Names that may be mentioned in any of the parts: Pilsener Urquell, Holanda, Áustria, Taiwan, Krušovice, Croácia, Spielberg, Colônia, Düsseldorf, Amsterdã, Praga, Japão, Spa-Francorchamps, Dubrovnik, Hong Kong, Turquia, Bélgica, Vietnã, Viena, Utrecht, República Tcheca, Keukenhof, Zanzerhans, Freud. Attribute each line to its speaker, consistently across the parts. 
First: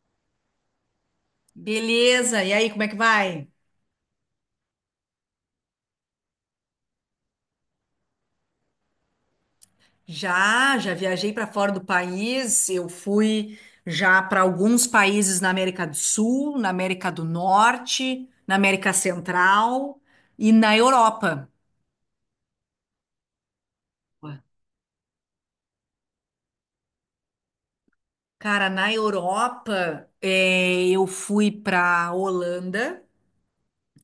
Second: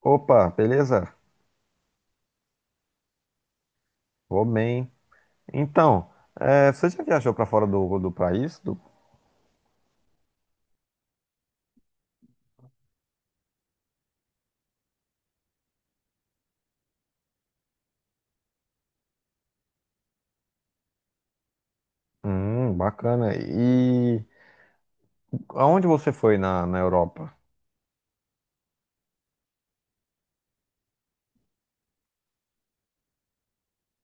Speaker 1: Opa, beleza?
Speaker 2: Beleza, e aí, como é que vai?
Speaker 1: Vou bem. Então, você já viajou para fora do país? Do-
Speaker 2: Já viajei para fora do país. Eu fui já para alguns países na América do Sul, na América do Norte, na América Central e na Europa.
Speaker 1: Bacana. E aonde você foi na Europa?
Speaker 2: Cara, na Europa, eu fui para Holanda,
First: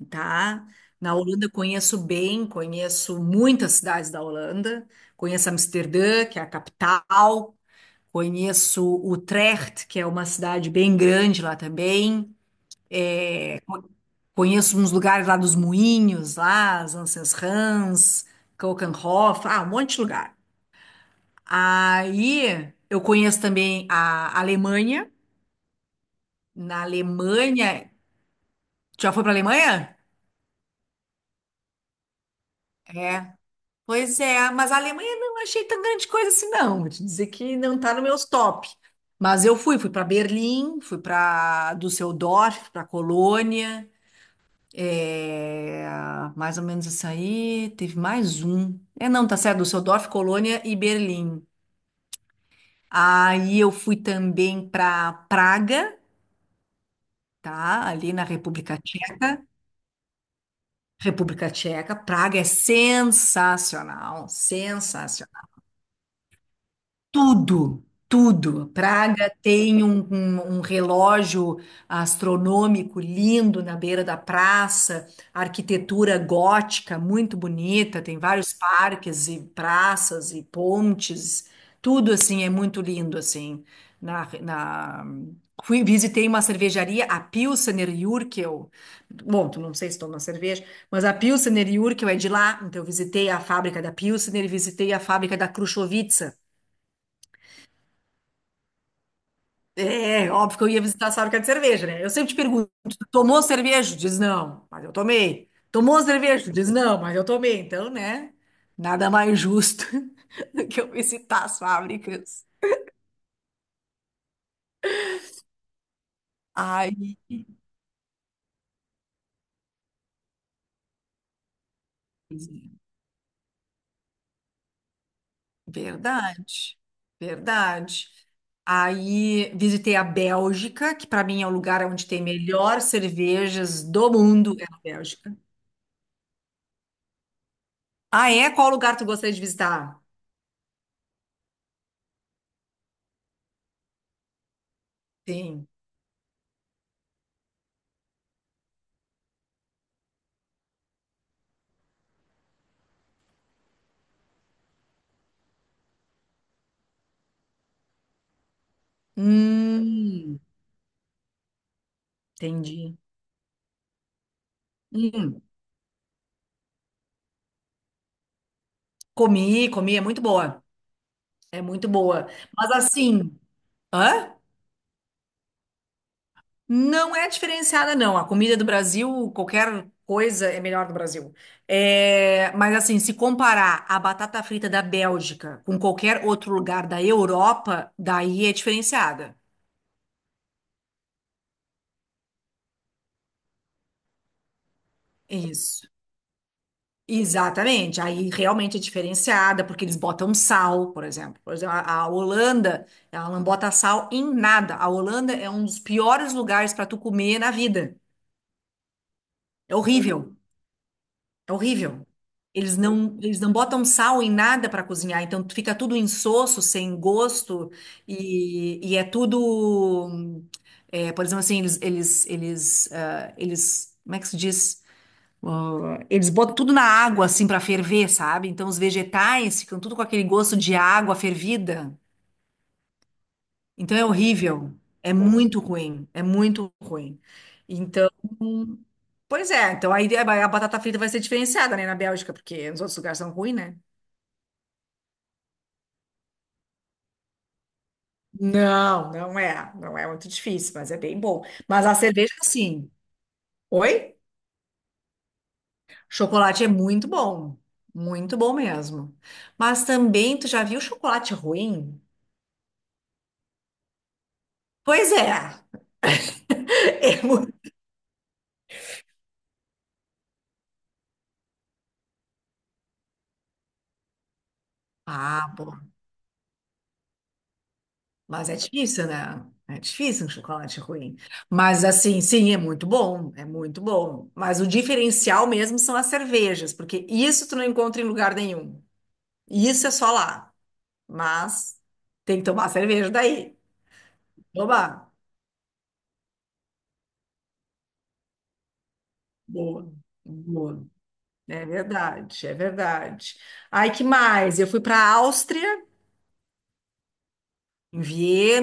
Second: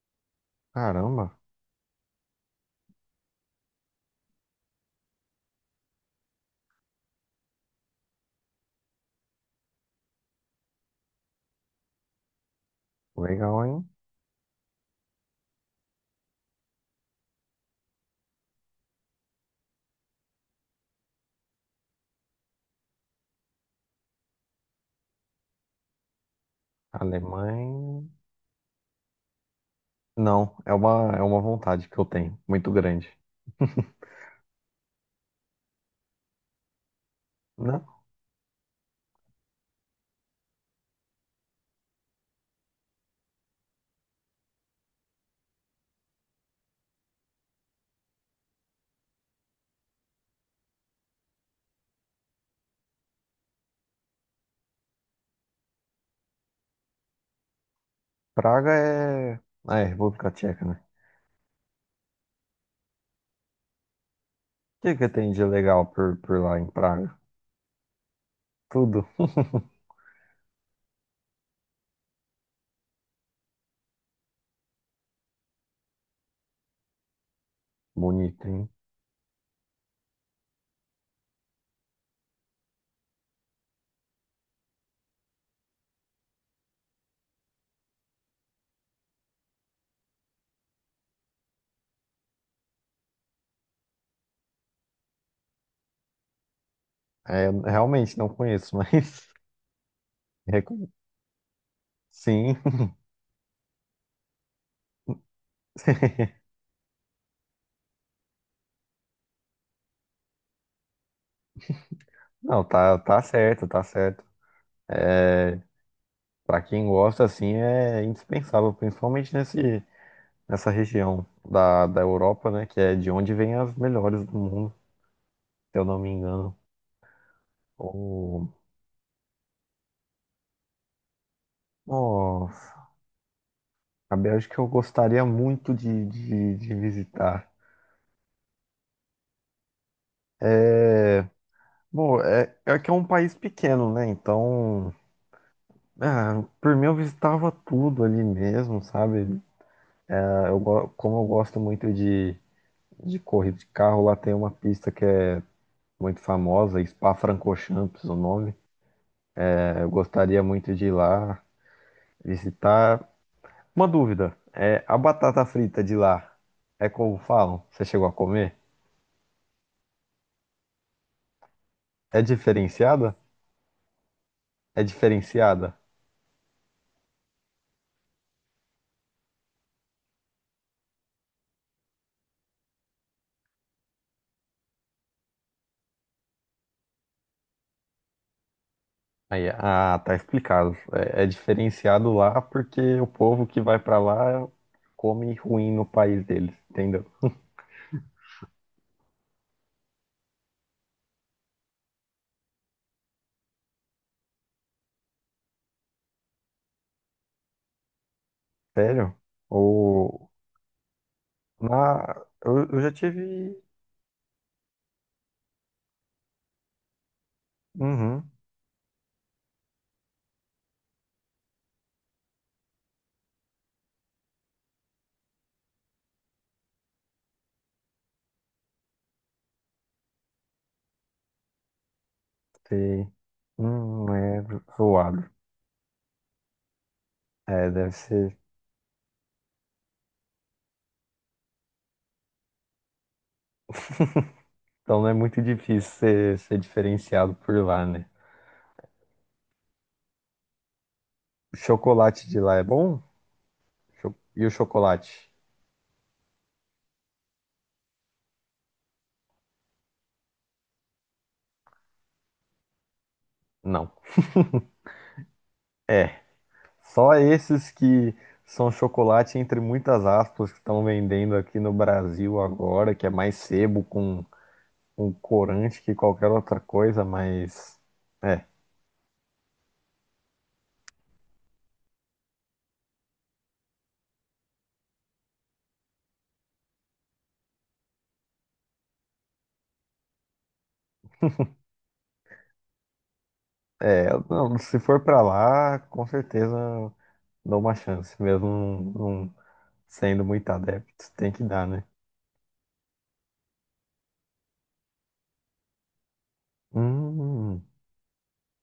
Speaker 2: tá? Na
Speaker 1: Caramba,
Speaker 2: Holanda eu conheço bem, conheço muitas cidades da Holanda, conheço Amsterdã, que é a capital, conheço Utrecht, que é uma cidade bem grande lá também. É,
Speaker 1: legal, hein?
Speaker 2: conheço uns lugares lá dos Moinhos, lá, Zanzerhans, Keukenhof, ah, um monte de lugar. Aí eu conheço também a Alemanha. Na Alemanha,
Speaker 1: Alemanha.
Speaker 2: tu já foi para Alemanha?
Speaker 1: Não, é uma vontade que eu tenho, muito grande.
Speaker 2: É, pois é, mas a Alemanha não achei tão grande coisa assim, não. Vou te dizer que não
Speaker 1: Não,
Speaker 2: tá no meus top. Mas eu fui para Berlim, fui para Düsseldorf, para Colônia. É, mais ou menos isso aí. Teve mais um. É, não, tá certo. Düsseldorf, Colônia e Berlim. Aí eu fui também para Praga, tá? Ali na
Speaker 1: Praga
Speaker 2: República Tcheca.
Speaker 1: é. Ah, é República Tcheca, né?
Speaker 2: República Tcheca. Praga é sensacional,
Speaker 1: O que que tem de
Speaker 2: sensacional.
Speaker 1: legal por lá em Praga?
Speaker 2: Tudo, tudo.
Speaker 1: Tudo.
Speaker 2: Praga tem um relógio astronômico lindo na beira da praça, arquitetura gótica muito bonita, tem
Speaker 1: Bonito,
Speaker 2: vários
Speaker 1: hein?
Speaker 2: parques e praças e pontes, tudo assim é muito lindo assim. Na, na- Fui, visitei uma cervejaria, a Pilsener Urquell. Bom, tu não sei se toma cerveja, mas a Pilsener Urquell é de lá, então eu visitei a fábrica da Pilsener e visitei a fábrica da Krušovice.
Speaker 1: É, realmente não conheço, mas.
Speaker 2: É, óbvio que eu ia
Speaker 1: recom-
Speaker 2: visitar a fábrica de cerveja, né? Eu sempre te
Speaker 1: Sim.
Speaker 2: pergunto, "Tu tomou cerveja? Diz não, mas eu tomei. Tomou cerveja? Diz não, mas eu tomei. Então, né? Nada mais justo que eu visitar as fábricas.
Speaker 1: Não, tá, tá certo, tá certo. É, Para quem
Speaker 2: Aí,
Speaker 1: gosta, assim, é indispensável, principalmente nesse, nessa região da Europa, né? Que é de onde vem as melhores do mundo, se eu não me engano.
Speaker 2: verdade, verdade.
Speaker 1: Oh,
Speaker 2: Aí visitei a Bélgica, que para mim é o lugar onde tem melhor
Speaker 1: nossa,
Speaker 2: cervejas do
Speaker 1: a
Speaker 2: mundo,
Speaker 1: Bélgica
Speaker 2: é
Speaker 1: eu
Speaker 2: na
Speaker 1: gostaria
Speaker 2: Bélgica.
Speaker 1: muito de visitar.
Speaker 2: Ah, é? Qual lugar tu gostaria de visitar?
Speaker 1: É, bom, é que é um país pequeno, né? Então,
Speaker 2: Sim.
Speaker 1: ah, por mim eu visitava tudo ali mesmo, sabe? Ah, como eu gosto muito de corrida de carro, lá tem uma pista que é muito famosa, Spa-Francorchamps, o nome. É, eu
Speaker 2: Hum,
Speaker 1: gostaria muito de ir lá
Speaker 2: entendi.
Speaker 1: visitar. Uma dúvida, a
Speaker 2: Hum.
Speaker 1: batata frita de lá é como falam? Você chegou a comer?
Speaker 2: Comi, comi, é muito boa. É muito
Speaker 1: É
Speaker 2: boa. Mas
Speaker 1: diferenciada?
Speaker 2: assim, hã?
Speaker 1: É diferenciada?
Speaker 2: Não é diferenciada, não. A comida do Brasil, qualquer coisa é melhor do Brasil. É, mas assim, se comparar a batata frita da Bélgica com qualquer outro lugar da Europa, daí é diferenciada.
Speaker 1: Aí, ah, tá explicado. É, é diferenciado lá porque o povo que vai pra lá come ruim no
Speaker 2: Isso.
Speaker 1: país deles, entendeu?
Speaker 2: Exatamente. Aí realmente é diferenciada, porque eles botam sal, por exemplo. Por exemplo, a Holanda, ela não bota sal em nada. A Holanda é um dos piores lugares para tu comer na vida.
Speaker 1: Sério?
Speaker 2: É
Speaker 1: Ou
Speaker 2: horrível, é
Speaker 1: na
Speaker 2: horrível.
Speaker 1: eu,
Speaker 2: Eles
Speaker 1: eu já
Speaker 2: não, eles não
Speaker 1: tive.
Speaker 2: botam sal em nada para cozinhar, então fica tudo insosso, sem gosto,
Speaker 1: Uhum.
Speaker 2: e é tudo. É, por exemplo, assim, eles, como é que se diz? Ah, eles botam tudo na água, assim, para ferver, sabe? Então os vegetais ficam tudo com aquele gosto de água fervida.
Speaker 1: Sei.
Speaker 2: Então é
Speaker 1: É
Speaker 2: horrível, é
Speaker 1: zoado.
Speaker 2: muito ruim, é muito ruim.
Speaker 1: É, deve
Speaker 2: Então
Speaker 1: ser.
Speaker 2: pois é, então aí a batata frita vai ser diferenciada, né, na Bélgica, porque nos outros lugares são ruins, né?
Speaker 1: Então não é muito difícil ser, ser diferenciado por lá, né?
Speaker 2: Não, não é. Não é muito difícil, mas é bem bom.
Speaker 1: O
Speaker 2: Mas a
Speaker 1: chocolate
Speaker 2: cerveja,
Speaker 1: de lá é
Speaker 2: sim.
Speaker 1: bom? Cho-
Speaker 2: Oi?
Speaker 1: E o chocolate?
Speaker 2: Chocolate é muito bom. Muito bom mesmo. Mas também, tu já viu chocolate ruim?
Speaker 1: Não.
Speaker 2: Pois é.
Speaker 1: É. Só
Speaker 2: É
Speaker 1: esses
Speaker 2: muito...
Speaker 1: que são chocolate entre muitas aspas que estão vendendo aqui no Brasil agora, que é mais sebo com
Speaker 2: Ah, pô.
Speaker 1: corante que qualquer outra coisa, mas. É.
Speaker 2: Mas é difícil, né? É difícil um chocolate ruim. Mas assim, sim, é muito bom. É muito bom. Mas o diferencial mesmo são as cervejas, porque isso tu não encontra em lugar nenhum. E isso é só lá. Mas tem que tomar cerveja daí.
Speaker 1: É, não, se for
Speaker 2: Toma.
Speaker 1: pra lá, com certeza dou uma chance, mesmo não,
Speaker 2: Boa,
Speaker 1: sendo muito
Speaker 2: boa.
Speaker 1: adepto, tem que
Speaker 2: É
Speaker 1: dar, né?
Speaker 2: verdade, é verdade. Aí que mais? Eu fui para a Áustria,
Speaker 1: Hum,
Speaker 2: em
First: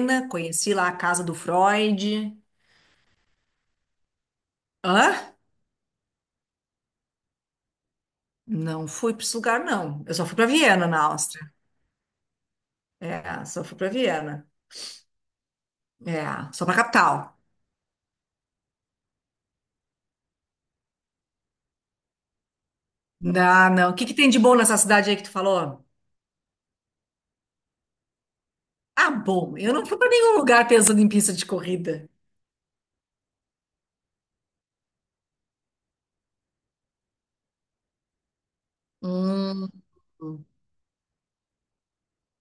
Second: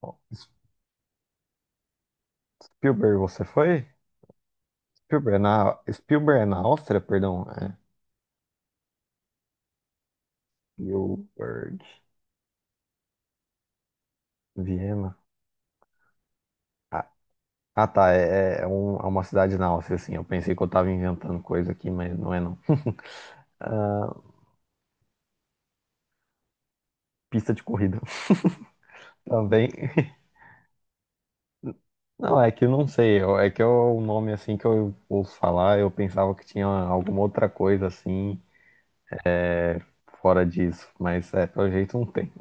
Speaker 1: ó,
Speaker 2: conheci lá a casa do Freud.
Speaker 1: Spielberg, você foi?
Speaker 2: Hã?
Speaker 1: Spielberg na, Spielberg é na Áustria, perdão. É.
Speaker 2: Não fui para esse lugar, não. Eu só fui para Viena, na Áustria.
Speaker 1: Spielberg,
Speaker 2: É, só fui para Viena.
Speaker 1: Viena.
Speaker 2: É, só para
Speaker 1: Ah,
Speaker 2: capital.
Speaker 1: ah, tá, é uma cidade na Áustria, assim. Eu pensei que eu tava inventando coisa aqui, mas não é não.
Speaker 2: Não, não. O
Speaker 1: Ah,
Speaker 2: que que tem de bom nessa cidade aí que tu falou?
Speaker 1: pista de corrida
Speaker 2: Ah, bom,
Speaker 1: também.
Speaker 2: eu não fui para nenhum lugar pensando em pista de corrida.
Speaker 1: Não, é que eu não sei. Eu- É que é o nome assim que eu ouço falar. Eu pensava que tinha alguma outra coisa assim
Speaker 2: Hum.
Speaker 1: fora disso, mas é, pelo jeito não tem.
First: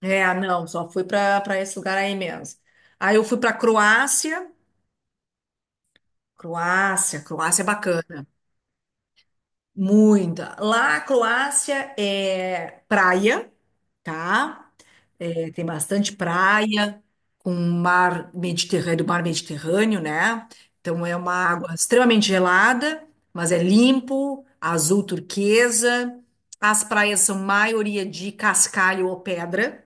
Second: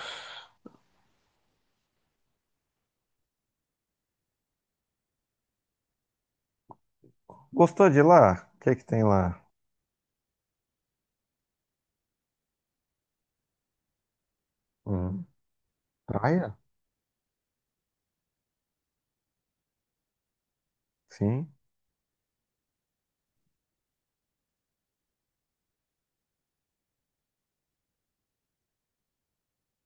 Speaker 2: É, não, só fui para esse lugar aí mesmo. Aí eu fui para Croácia. Croácia, Croácia é
Speaker 1: Gostou de lá?
Speaker 2: bacana.
Speaker 1: O que é que tem lá?
Speaker 2: Muita. Lá, a Croácia é praia, tá?
Speaker 1: Hum,
Speaker 2: É, tem bastante
Speaker 1: praia?
Speaker 2: praia, com mar Mediterrâneo, né? Então é uma
Speaker 1: Sim.
Speaker 2: água extremamente gelada, mas é limpo, azul turquesa. As praias são maioria de cascalho ou pedra.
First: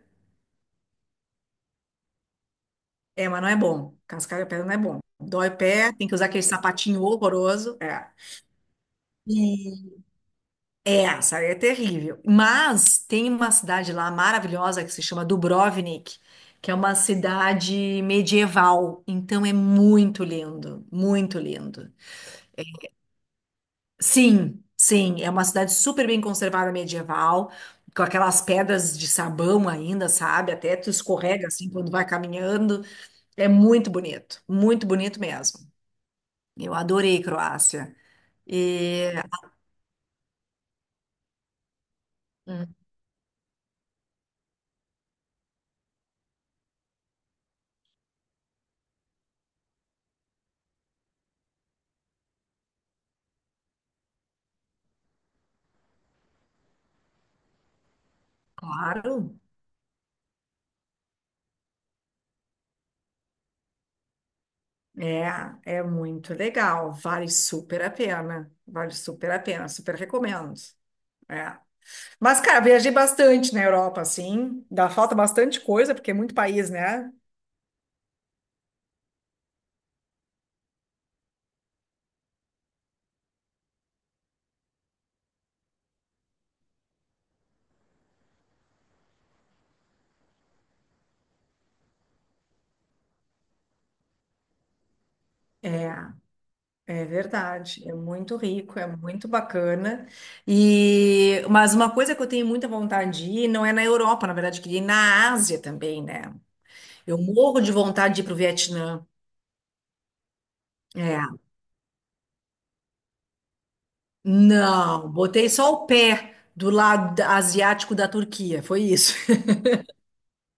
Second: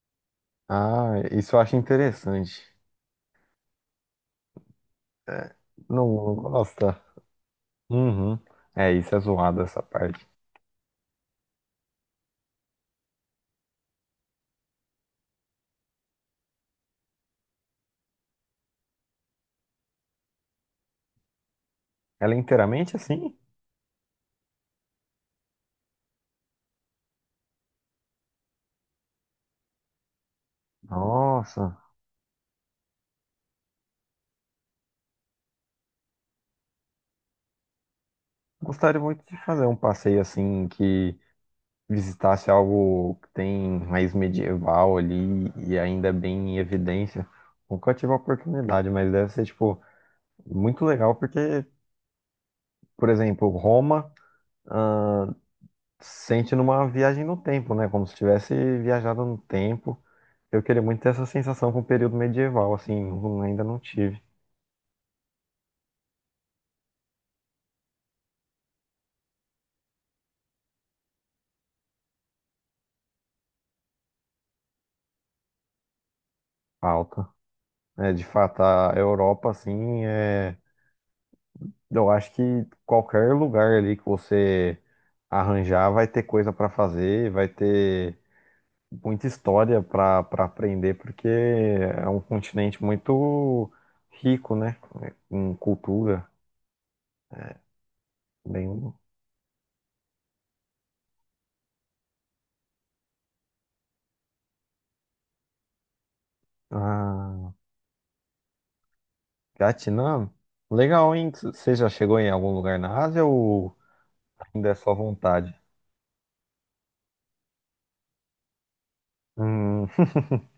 Speaker 1: Ah, isso eu acho interessante.
Speaker 2: É, mas não é bom. Cascar de pedra não é bom. Dói
Speaker 1: É,
Speaker 2: o pé, tem
Speaker 1: não,
Speaker 2: que usar
Speaker 1: não
Speaker 2: aquele
Speaker 1: gosta.
Speaker 2: sapatinho horroroso. É.
Speaker 1: Uhum. É, isso é zoado essa
Speaker 2: E
Speaker 1: parte.
Speaker 2: é, essa é terrível. Mas tem uma cidade lá maravilhosa que se chama Dubrovnik, que é uma cidade medieval. Então é muito lindo, muito lindo.
Speaker 1: Ela é inteiramente assim?
Speaker 2: Sim, sim, é uma cidade super bem conservada medieval, com aquelas pedras de sabão ainda, sabe? Até tu escorrega assim
Speaker 1: Nossa.
Speaker 2: quando vai caminhando. É muito bonito mesmo. Eu adorei Croácia. E,
Speaker 1: Gostaria muito de fazer um passeio assim que visitasse
Speaker 2: hum,
Speaker 1: algo que tem raiz medieval ali e ainda é bem em evidência. Nunca tive a oportunidade, mas deve ser, tipo, muito legal porque, por exemplo, Roma sente numa viagem no tempo, né? Como se tivesse viajado
Speaker 2: claro,
Speaker 1: no tempo. Eu queria muito ter essa sensação com o período medieval, assim, não- ainda não tive
Speaker 2: é, é muito legal. Vale super a pena. Vale super a pena. Super recomendo. É. Mas, cara, viajei bastante na Europa, assim. Dá falta bastante coisa, porque é muito país, né?
Speaker 1: falta. É, de fato, a Europa, assim, é, eu acho que qualquer lugar ali que você arranjar vai ter coisa para fazer, vai ter muita história para aprender, porque é um continente muito rico, né? Em
Speaker 2: É,
Speaker 1: cultura.
Speaker 2: é verdade. É muito rico, é
Speaker 1: Bem...
Speaker 2: muito bacana. E, mas uma coisa que eu tenho muita vontade de ir, não é na Europa, na verdade, eu queria ir na Ásia também, né? Eu
Speaker 1: Ah,
Speaker 2: morro de vontade de ir para o Vietnã.
Speaker 1: Vietnã? Legal,
Speaker 2: É.
Speaker 1: hein? Você já chegou em algum lugar na Ásia ou ainda é só
Speaker 2: Não, botei
Speaker 1: vontade?
Speaker 2: só o pé do asiático da Turquia, foi isso.
Speaker 1: Hum.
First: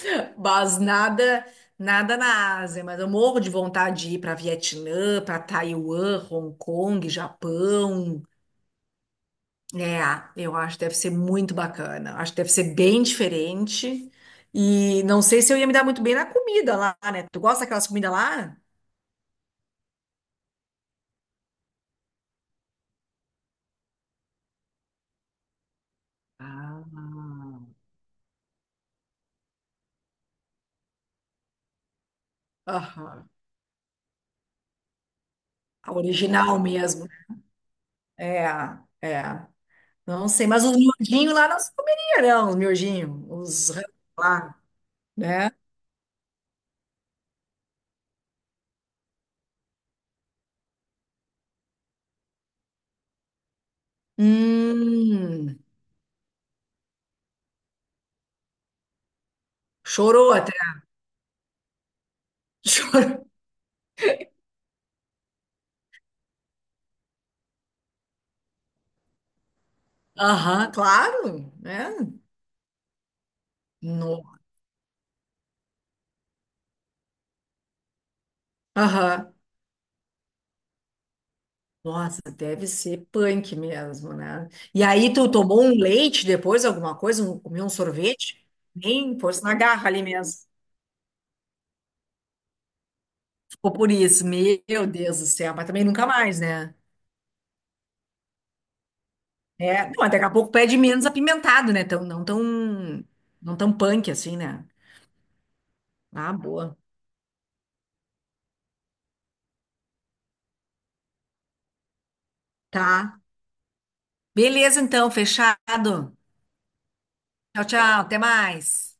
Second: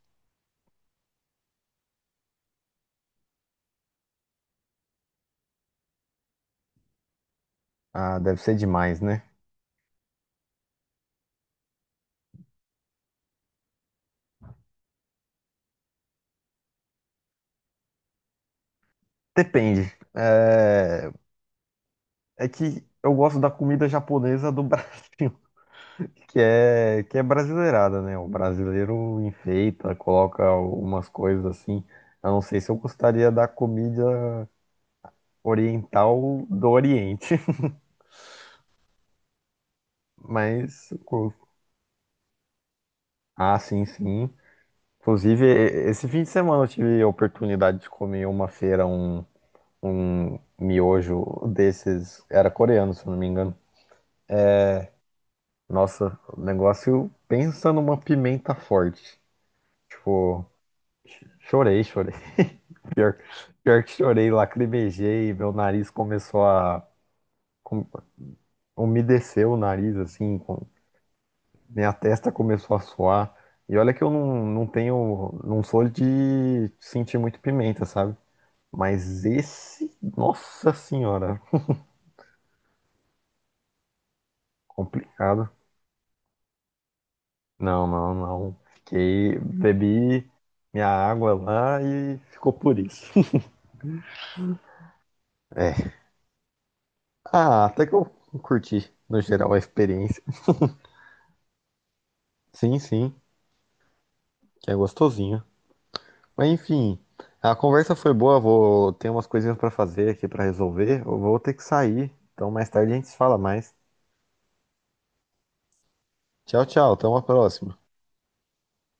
Speaker 2: Mas nada, nada na Ásia, mas eu morro de vontade de ir para Vietnã, para Taiwan, Hong Kong,
Speaker 1: Ah,
Speaker 2: Japão.
Speaker 1: deve ser demais, né?
Speaker 2: É, eu acho que deve ser muito bacana. Acho que deve ser bem diferente. E não sei se eu ia me dar muito bem na comida lá, né? Tu gosta daquelas comidas lá?
Speaker 1: Depende. É, É que eu gosto da comida japonesa do Brasil, que é
Speaker 2: Ah.
Speaker 1: brasileirada, né? O brasileiro enfeita, coloca umas coisas assim. Eu não sei se eu
Speaker 2: Aham.
Speaker 1: gostaria da comida
Speaker 2: A
Speaker 1: oriental
Speaker 2: original
Speaker 1: do
Speaker 2: mesmo.
Speaker 1: Oriente,
Speaker 2: É, é. Não sei, mas os
Speaker 1: mas. Co-
Speaker 2: miudinhos lá não se comeria, não, os miudinhos,
Speaker 1: Ah,
Speaker 2: os rã
Speaker 1: sim, sim.
Speaker 2: lá,
Speaker 1: Inclusive,
Speaker 2: né?
Speaker 1: e- esse fim de semana eu tive a oportunidade de comer uma feira, um miojo desses. Era coreano, se eu não me engano.
Speaker 2: Hum,
Speaker 1: Nossa, o negócio pensa numa pimenta forte.
Speaker 2: chorou
Speaker 1: Tipo,
Speaker 2: até.
Speaker 1: ch- chorei, chorei.
Speaker 2: Chorou.
Speaker 1: Pior, pior que chorei, lacrimejei, meu nariz começou a com- umedeceu o nariz assim, com-
Speaker 2: Aham, claro, né?
Speaker 1: minha testa começou a suar. E olha que eu
Speaker 2: No.
Speaker 1: não, não tenho, não sou de sentir muito pimenta, sabe? Mas
Speaker 2: Aham.
Speaker 1: esse, nossa senhora,
Speaker 2: Nossa, deve ser punk mesmo, né? E aí tu
Speaker 1: complicado.
Speaker 2: tomou um leite depois, alguma coisa, um, comeu um
Speaker 1: Não, não,
Speaker 2: sorvete?
Speaker 1: não.
Speaker 2: Nem
Speaker 1: Fiquei,
Speaker 2: fosse na garra ali
Speaker 1: bebi
Speaker 2: mesmo.
Speaker 1: minha água lá e ficou por isso.
Speaker 2: Ficou por isso, meu Deus do céu, mas também
Speaker 1: É.
Speaker 2: nunca mais, né?
Speaker 1: Ah, até que eu curti, no geral, a
Speaker 2: É, não,
Speaker 1: experiência.
Speaker 2: daqui a pouco pede menos apimentado, né? Tão, não tão,
Speaker 1: Sim, sim,
Speaker 2: não tão punk assim, né?
Speaker 1: que é gostosinho.
Speaker 2: Ah,
Speaker 1: Mas
Speaker 2: boa.
Speaker 1: enfim, a conversa foi boa, vou ter umas coisinhas pra fazer aqui pra resolver. Eu vou ter que sair, então mais tarde a gente se
Speaker 2: Tá.
Speaker 1: fala mais.
Speaker 2: Beleza, então, fechado.
Speaker 1: Tchau, tchau, até uma
Speaker 2: Tchau,
Speaker 1: próxima.
Speaker 2: tchau. Até mais.